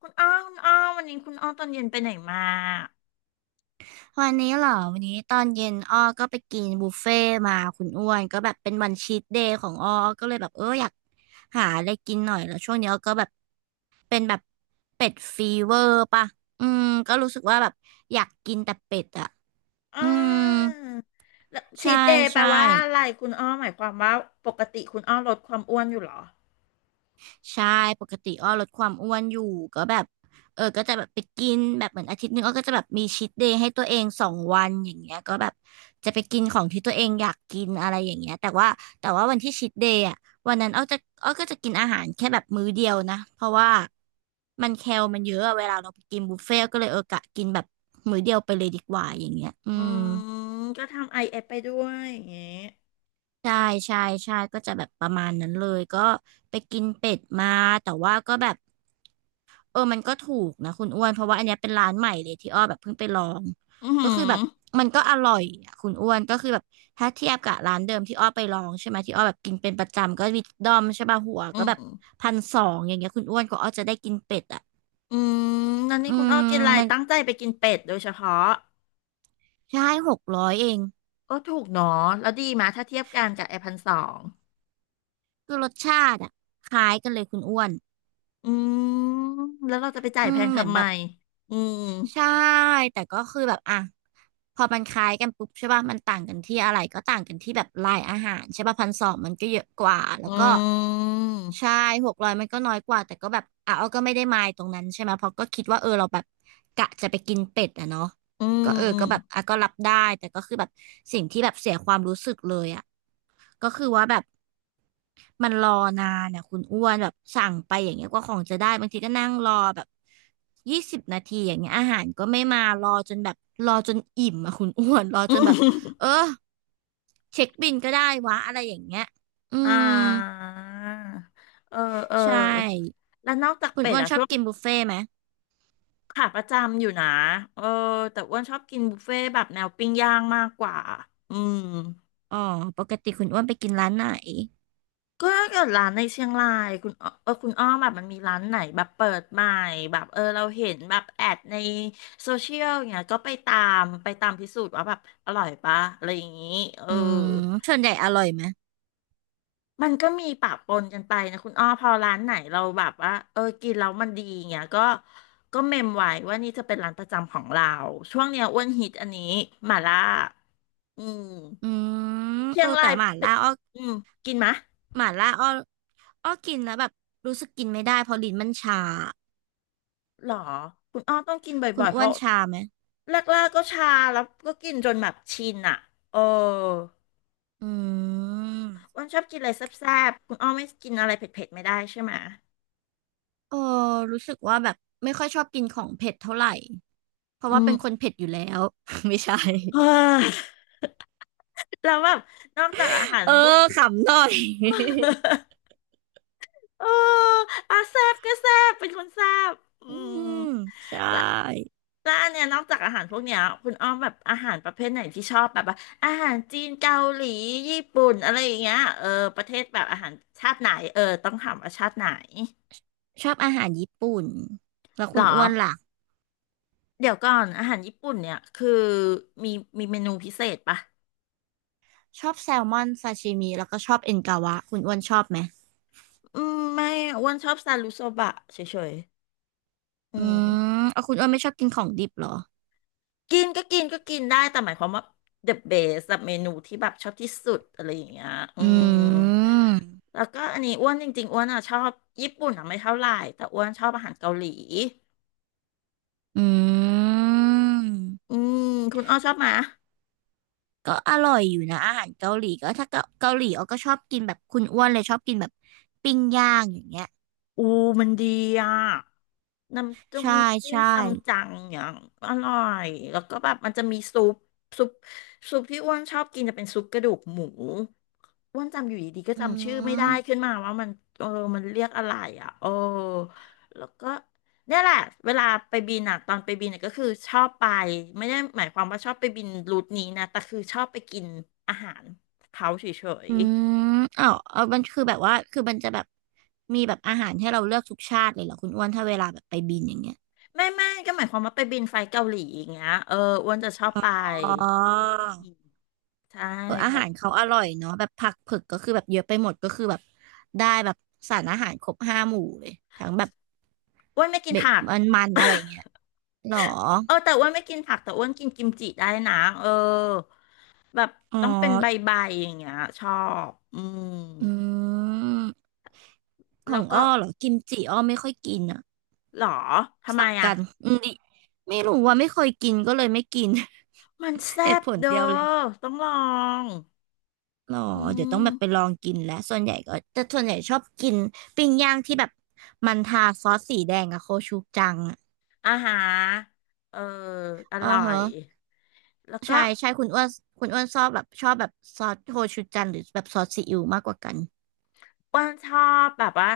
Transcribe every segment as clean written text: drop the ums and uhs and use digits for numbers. คุณอ้อวันนี้คุณอ้อตอนเย็นไปไหนมาวันนี้เหรอวันนี้ตอนเย็นอ้อก็ไปกินบุฟเฟ่ต์มาคุณอ้วนก็แบบเป็นวันชีทเดย์ของอ้ออ้อก็เลยแบบอยากหาอะไรกินหน่อยแล้วช่วงนี้อ้อก็แบบเป็นแบบเป็ดฟีเวอร์ป่ะอืมก็รู้สึกว่าแบบอยากกินแต่เป็ดอ่ะอ่อืมาแล้วชีทใช่เดย์แปลใช่ ว่าอะไรคุณอ้อหมายความว่าปกติคุณอ้อลดความอ้วนอยู่เหรอใช่ปกติอ้อลดความอ้วนอยู่ก็แบบก็จะแบบไปกินแบบเหมือนอาทิตย์หนึงอ้อก็จะแบบมีชีทเดย์ให้ตัวเอง2 วันอย่างเงี้ยก็แบบจะไปกินของที่ตัวเองอยากกินอะไรอย่างเงี้ยแต่ว่าวันที่ชีทเดย์อ่ะวันนั้นอ้อก็จะกินอาหารแค่แบบมื้อเดียวนะเพราะว่ามันแคลมันเยอะอะเวลาเราไปกินบุฟเฟ่ต์ก็เลยกะกินแบบมื้อเดียวไปเลยดีกว่าอย่างเงี้ยอือืมมก็ทำไอเอฟไปด้วยอย่างเงี้ยใช่ใช่ใช่ก็จะแบบประมาณนั้นเลยก็ไปกินเป็ดมาแต่ว่าก็แบบ มันก็ถูกนะคุณอ้วน เพราะว่าอันเนี้ยเป็นร้านใหม่เลยที่อ้อแบบเพิ่งไปลอง อือก็หืคืออแบบมันก็อร่อยอะคุณอ้วนก็คือแบบถ้าเทียบกับร้านเดิมที่อ้อไปลองใช่ไหมที่อ้อแบบกินเป็นประจำก็วิดดอมใช่ป่ะหัวอืก็แบมบพันสองอย่างเงี้ยคุณอ้วนก็อ้อจะได้กินเป็ดอ่ะอืมนั้นนี่อืคุณอ้อมกินอะไรมันตั้งใจไปกินเป็ดโดยเฉพาะใช่หกร้อยเองโอ้ถูกเนาะแล้วดีมาถ้าเทียบกันกับไอพันสองคือรสชาติอ่ะคล้ายกันเลยคุณอ้วนอืมแล้วเราจะไปจ่ายอืแพมงเหมือนทำไมแบบ อืมใช่แต่ก็คือแบบอ่ะพอมันคล้ายกันปุ๊บใช่ป่ะมันต่างกันที่อะไรก็ต่างกันที่แบบลายอาหารใช่ป่ะพันสองมันก็เยอะกว่าแล้อืวก็มใช่หกร้อยมันก็น้อยกว่าแต่ก็แบบอ่ะเอาก็ไม่ได้มายตรงนั้นใช่ไหมเพราะก็คิดว่าเราแบบกะจะไปกินเป็ดอะเนาะอืก็มอืก็แบบอ่ะก็รับได้แต่ก็คือแบบสิ่งที่แบบเสียความรู้สึกเลยอะก็คือว่าแบบ มันรอนานอ่ะคุณอ้วนแบบสั่งไปอย่างเงี้ยกว่าของจะได้บางทีก็นั่งรอแบบ20 นาทีอย่างเงี้ยอาหารก็ไม่มารอจนแบบรอจนอิ่มอ่ะคุณอ้วนรอม จนแบบ เออเช็คบิลก็ได้วะอะไรอย่างเงี้ยอือ่า มเออ เออ ใช่แล้วนอกจากคุณเป็ดอ้วนอะชอช่บวงกินบุฟเฟ่ต์ไหมขาประจำอยู่นะ เออ แต่อ้วนชอบกินบุฟเฟ่ต์แบบแนวปิ้งย่างมากกว่า อืม อ๋อปกติคุณอ้วนไปกินร้านไหนก็ถ้าเกิดร้านในเชียงรายคุณอ้อเออคุณอ้อมแบบมันมีร้านไหนแบบเปิดใหม่แบบเออเราเห็นแบบแอดในโซเชียลอย่างเงี้ยก็ไปตามพิสูจน์ว่าแบบอร่อยปะอะไรอย่างงี้เออ อืมส่วนใหญ่อร่อยไหมมันก็มีปะปนกันไปนะคุณอ้อพอร้านไหนเราแบบว่าเออกินแล้วมันดีเงี้ยก็เมมไว้ว่านี่จะเป็นร้านประจำของเราช่วงเนี้ยอ้วนฮิตอันนี้หม่าล่าอือืมมเชียงแต่รายหม่าเป็นล่าอ้ออืมกินมะหม่าล่าอ้ออ้อกินแล้วแบบรู้สึกกินไม่ได้เพราะลิ้นมันชา หรอคุณอ้อต้องกินคุบ่อณยๆเพอ้วราะนชาไหมแรกๆก็ชาแล้วก็กินจนแบบชินอ่ะเอออือ้มวนชอบกินอะไรแซ่บๆคุณอ้อไม่กินอะไรเผ็ดๆไม่ได้ใช่ไหมะเออรู้สึกว่าแบบไม่ค่อยชอบกินของเผ็ดเท่าไหร่เพราะอืว่าเป็ม น คนเผ็ดอยู่แล้ว ไม่ใช่เฮ้ยแล้วแบบนอกจากอาหารเออพวก ขำหน่อย เอออ่ะแซบก็แซบเป็นคนแซบอือืมมใชและ่แล้วอันเนี้ยนอกจากอาหารพวกเนี้ยคุณอ้อมแบบอาหารประเภทไหนที่ชอบแบบว่าอาหารจีนเกาหลีญี่ปุ่นอะไรอย่างเงี้ยเออ ประเทศแบบอาหารชาติไหน เออ ต้องถามว่าชาติไหนชอบอาหารญี่ปุ่นแล้วหคุรอ ณอ้วนล่ะเดี๋ยวก่อน อาหารญี่ปุ่นเนี่ย คือมีมีเมนูพิเศษปะชอบแซลมอนซาชิมิแล้วก็ชอบเอ็นกาวะคุณอ้วนชอบไหมอืมไม่อ้วนชอบซารุโซบะเฉยๆอือืม มเอาคุณอ้วนไม่ชอบกินของดิบเหรอกินก็กินก็กินได้แต่หมายความว่า the best แบบเมนูที่แบบชอบที่สุดอะไรอย่างเงี้ยอือืมมแล้วก็อันนี้อ้วนจริงๆอ้วนอ่ะชอบญี่ปุ่นอ่ะไม่เท่าไหร่แต่อ้วนชอบอาหารเกาหลีอืม อืมคุณอ้อชอบไหมก็อร่อยอยู่นะอาหารเกาหลีก็ถ้าเกาหลีอ้อก็ชอบกินแบบคุณอ้วนเลยชอบกินแบบปิ้งย่างอย่างเงี้ยอูมันดีอ่ะน้ำจิ้มใช่จิ้มใช่ซัมจังอย่างอร่อยแล้วก็แบบมันจะมีซุปซุปซุปที่อ้วนชอบกินจะเป็นซุปกระดูกหมู อ้วนจำอยู่ดีๆก็อืจำชื่อไม่ได้มขึ้นมาว่ามันเออมันเรียกอะไรอ่ะโอ้แล้วก็เนี่ยแหละเวลาไปบินอ่ะตอนไปบินเน่ยก็คือชอบไปไม่ได้หมายความว่าชอบไปบินรูทนี้นะแต่คือชอบไปกินอาหารเขาเฉยอืมอ้าวเอามันคือแบบว่าคือมันจะแบบมีแบบอาหารให้เราเลือกทุกชาติเลยเหรอคุณอ้วนถ้าเวลาแบบไปบินอย่างเงี้ยๆไม่ก็หมายความว่าไปบินไฟล์เกาหลีอย่างเงี้ยเอออ้วนจะชอบไปอ๋ออืมใช่เพอาราะหารเขาอร่อยเนาะแบบผักเผือกก็คือแบบเยอะไปหมดก็คือแบบได้แบบสารอาหารครบ5 หมู่เลยทั้งแบบอ้วนไม่กินเบ็ดผัก มันๆอะไรอ ย่างเงี้ยหรอเออแต่อ้วนไม่กินผักแต่อ้วนกินกิมจิได้นะเออแบบอ๋อต้องเป็นใบๆอย่างเงี้ยชอบอืมอืม ขแล้อวงก็อ้อเหรอกิมจิอ้อไม่ค่อยกินอ่ะหรอทำไมสับอ่ะกันอืมดิไม่รู้ว่าไม่เคยกินก็เลยไม่กิน มัน แซ่เหตุบผลเด้อเดียวเลยต้องลองหรออืเดี๋ยวต้องมแบบไปลองกินแล้วส่วนใหญ่ก็แต่ส่วนใหญ่ชอบกินปิ้งย่างที่แบบมันทาซอสสีแดงอะโคชูจังอะอาหารเออออ๋อร่อฮะยแล้วใช่ก็ใช่คุณอ้วนคุณอ้วนชอบแบบชอบแบบซอสโคชูจังหรือแบบซอสซีอิ๊วมากกว่ากันอ้วนชอบแบบว่า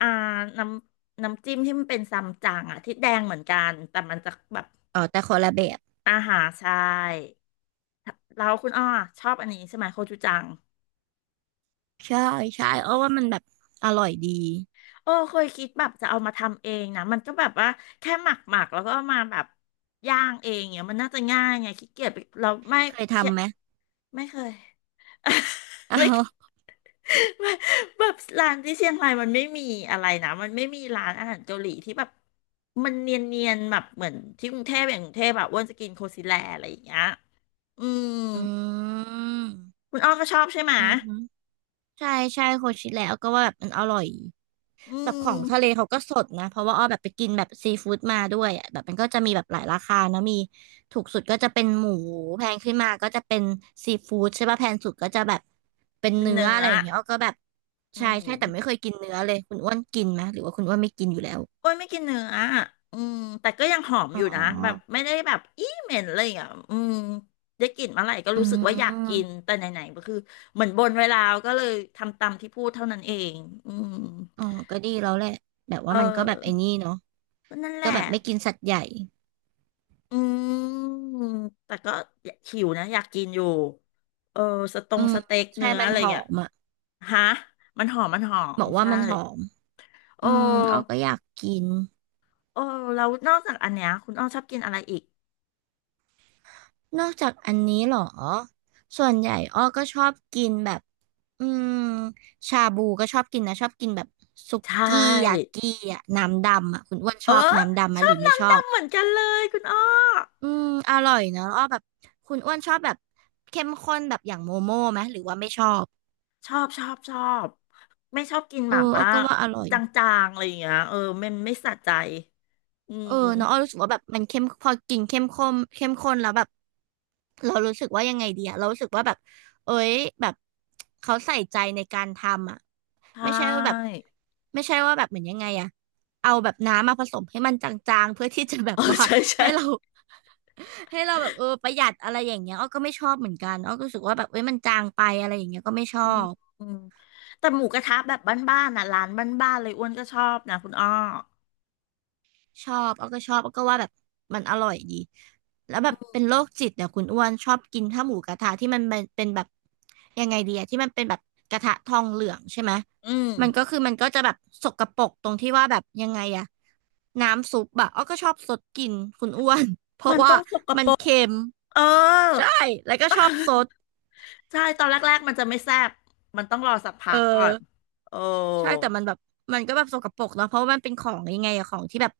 อ่าน้ำน้ำจิ้มที่มันเป็นซัมจั๋งอ่ะที่แดงเหมือนกันแต่มันจะแบบอ๋อแต่คนละแบบอาหารใช่ แล้วคุณอ้อชอบอันนี้ใช่ไหมโคจูจังใช่ใช่อ้อว่ามันแบบอร่อยดีโอ้เคยคิดแบบจะเอามาทำเองนะมันก็แบบว่าแค่หมักหมักแล้วก็เอามาแบบย่างเองเนี่ยมันน่าจะง่ายไงขี้เกียจไปเราไม่เคยเชยทำไหมไม่เคย อ้าไม่เควย ไม่แบบร้านที่เชียงรายมันไม่มีอะไรนะมันไม่มีร้านอาหารเกาหลีที่แบบมันเนียนๆแบบเหมือนที่กรุงเทพอย่างกรุงเทพแบบอ้วนจะกินโคซิแลอะไรอย่างเงี้ยอืมอืมคุณอ้อก็ชอบใช่ไหมะอืม ใช่ใช่โคชิแล้วก็ว่าแบบมันอร่อยอืแบบขอมงทะเลเขาก็สดนะเพราะว่าอ้อแบบไปกินแบบซีฟู้ดมาด้วยอ่ะแบบมันก็จะมีแบบหลายราคาเนอะมีถูกสุดก็จะเป็นหมูแพงขึ้นมาก็จะเป็นซีฟู้ดใช่ป่ะแพงสุดก็จะแบบเป็นเป็นเนื้อเนื้อะอ ไรอย่างเงี้ยอ้อก็แบบอืใช่ใช่มแต่ไม่เคยกินเนื้อเลยคุณอ้วนกินไหมหรือว่าคุณอ้วนไม่กินอยู่แล้วอ้วนไม่กินเนื้ออ่ะอืมแต่ก็ยังหอมอ๋อยู่นะแบบอไม่ได้แบบอี้เหม็นเลยอ่ะอืมได้กลิ่นเมื่อไหร่ก็อืรู้สึกว่าอยากกิน มแต่ไหนๆก็คือเหมือนบนไว้แล้วก็เลยทำตามที่พูดเท่านั้นเองอืมอ๋อก็ดีแล้วแหละแบบเว่ามันก็แบบไอ้ออนี่เนาะก็นั่นแหก็ละแบบไม่กินสัตว์ใหญ่อืมแต่ก็หิวนะอยากกินอยู่เออสตอืงมสเต็กใช่เนื้อมันอะไรหอเงี้ยมอ่ะฮะมันหอมมันหอบมอกว่าใช่มันหอม โออืมอ้อ้ก็อยากกินโอ้แล้วนอกจากอันเนี้ยคุณอ้อชอบกินอะไรอีก นอกจากอันนี้เหรอส่วนใหญ่อ้อก็ชอบกินแบบอืมชาบูก็ชอบกินนะชอบกินแบบสุใชกี้ยา่ กิอ่ะน้ำดำอ่ะคุณอ้วนชเอออบน้ำดำไหมชอหรืบอไม่ชน้ำอบดำเหมือนกันเลยคุณอ้ออืมอร่อยนะอ้อแบบคุณอ้วนชอบแบบเข้มข้นแบบอย่างโมโม่ไหมหรือว่าไม่ชอบชอบชอบไม่ชอบกินหเออม่าอ้อม่าก็ว่าอร่อย จางๆอะไรอย่างเงี้ยเออมันไม่สะใจอืเอมอเนาะอ้อรู้สึกว่าแบบมันเข้มพอกินเข้มข้นเข้มข้นแล้วแบบเรารู้สึกว่ายังไงดีอะเรารู้สึกว่าแบบเอ้ยแบบเขาใส่ใจในการทำอะใชไม่ใช่ว่าแบบ่ ไม่ใช่ว่าแบบเหมือนยังไงอะเอาแบบน้ำมาผสมให้มันจางๆเพื่อที่จะแบ เอบอว่าใช่ใช่ให้เรา ให้เราแบบเออประหยัดอะไรอย่างเงี้ยอ้อก็ไม่ชอบเหมือนกันอ้อก็รู้สึกว่าแบบเอ้ยมันจางไปอะไรอย่างเงี้ยก็ไม่ชออืมบ อืมแต่หมูกระทะแบบบ้านๆน่ะร้านบ้านๆเลยอ้วนก็ชอบนะคุณอ้อชอบเอาก็ชอบเอาก็ว่าแบบมันอร่อยดี แล้วแบบเป็นโรคจิตเนี่ยคุณอ้วนชอบกินข้าวหมูกระทะที่มันเป็นแบบยังไงดีอะที่มันเป็นแบบกระทะทองเหลืองใช่ไหมอืมมันก็คือมันก็จะแบบสกปรกตรงที่ว่าแบบยังไงอะน้ำซุปอะอ้อก็ชอบสดกินคุณอ้วน เพมัราะนว่าต้องสกมัปนรกเค็มเออ ใช่แล้วก็ชอบซด ใช่ตอนแรกๆมันจะไม่แซ่บมันต้องรอสักพัเออกก่อนโอ้ใช่แต่มันแบบมันก็แบบสกปรกเนาะเพราะว่ามันเป็นของยังไงอะของที่แบบ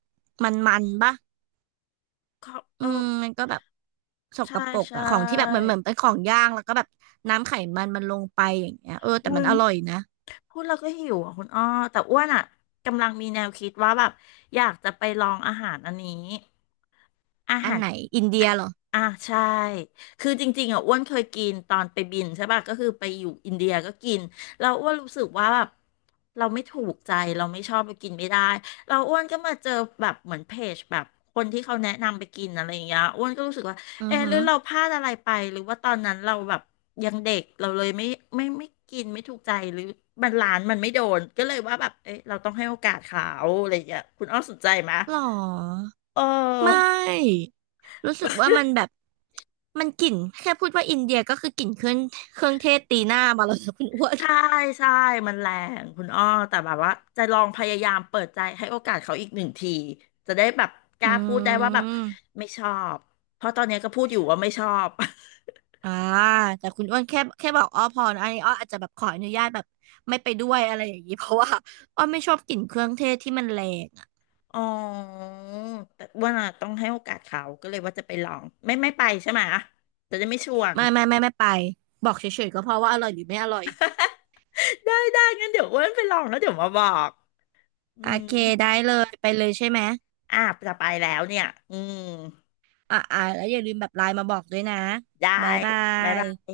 มันปะ เขาอืเออมมันก็แบบสกใช่ปรกใช่ อะของที่แบบเหมือนเป็นของย่างแล้วก็แบบน้ำไขมันมันลงไปอย่างเงี้ยเออแต่อุ้มัยนอร่อยนะพูดแล้วก็หิวอ่ะคุณอ้อแต่อ้วนอ่ะกำลังมีแนวคิดว่าแบบอยากจะไปลองอาหารอันนี้อาอันหารไหนอินเดียเหรออ่าใช่คือจริงๆอ่ะอ้วนเคยกินตอนไปบินใช่ป่ะก็คือไปอยู่อินเดียก็กินเราอ้วนรู้สึกว่าแบบเราไม่ถูกใจเราไม่ชอบไปกินไม่ได้เราอ้วนก็มาเจอแบบเหมือนเพจแบบคนที่เขาแนะนำไปกินอะไรอย่างเงี้ยอ้วนก็รู้สึกว่า อืเอะอหหืรืออเราพลาดอะไรไปหรือว่าตอนนั้นเราแบบยังเด็กเราเลยไม่กินไม่ถูกใจหรือมันร้านมันไม่โดนก็เลยว่าแบบเอ๊ะเราต้องให้โอกาสเขาอะไรอย่างเงี้ยคุณอ้อสนใจไหมะหรอเอไมอ่รู้สึกว่ามันแบบมันกลิ่นแค่พูดว่าอินเดียก็คือกลิ่นเครื่องเทศตีหน้ามาแล้วนะคุณอ้วนใช่ใช่มันแรงคุณอ้อแต่แบบว่าจะลองพยายามเปิดใจให้โอกาสเขาอีกหนึ่งทีจะได้แบบกอืล้าพูดได้ว่าแบบมไม่ชอบเพราะตอนเนี้ยก็พูดอยู่ว่าไม่ชอบ อ่าแต่คุณอ้วนแค่บอกอ้อพอนะอันนี้อ้ออาจจะแบบขออนุญาตแบบไม่ไปด้วยอะไรอย่างนี้เพราะว่าอ้อไม่ชอบกลิ่นเครื่องเทศที่มันแรง อ๋อแต่ว่าน่ะต้องให้โอกาสเขาก็เลยว่าจะไปลองไม่ไปใช่ไหมจะได้ไม่ชวน ไม่ไปบอกเฉยๆก็เพราะว่าอร่อยหรือไม่อร่อย ได้ได้งั้นเดี๋ยวอ้วนไปลองแล้วเดี๋ยวมาบอกอืโอมเคได้เลยไปเลยใช่ไหมอ่ะจะไปแล้วเนี่ยอืมอ่ะอ่ะแล้วอย่าลืมแบบไลน์มาบอกด้วยนะได้บ๊ายบาบ๊ายยบาย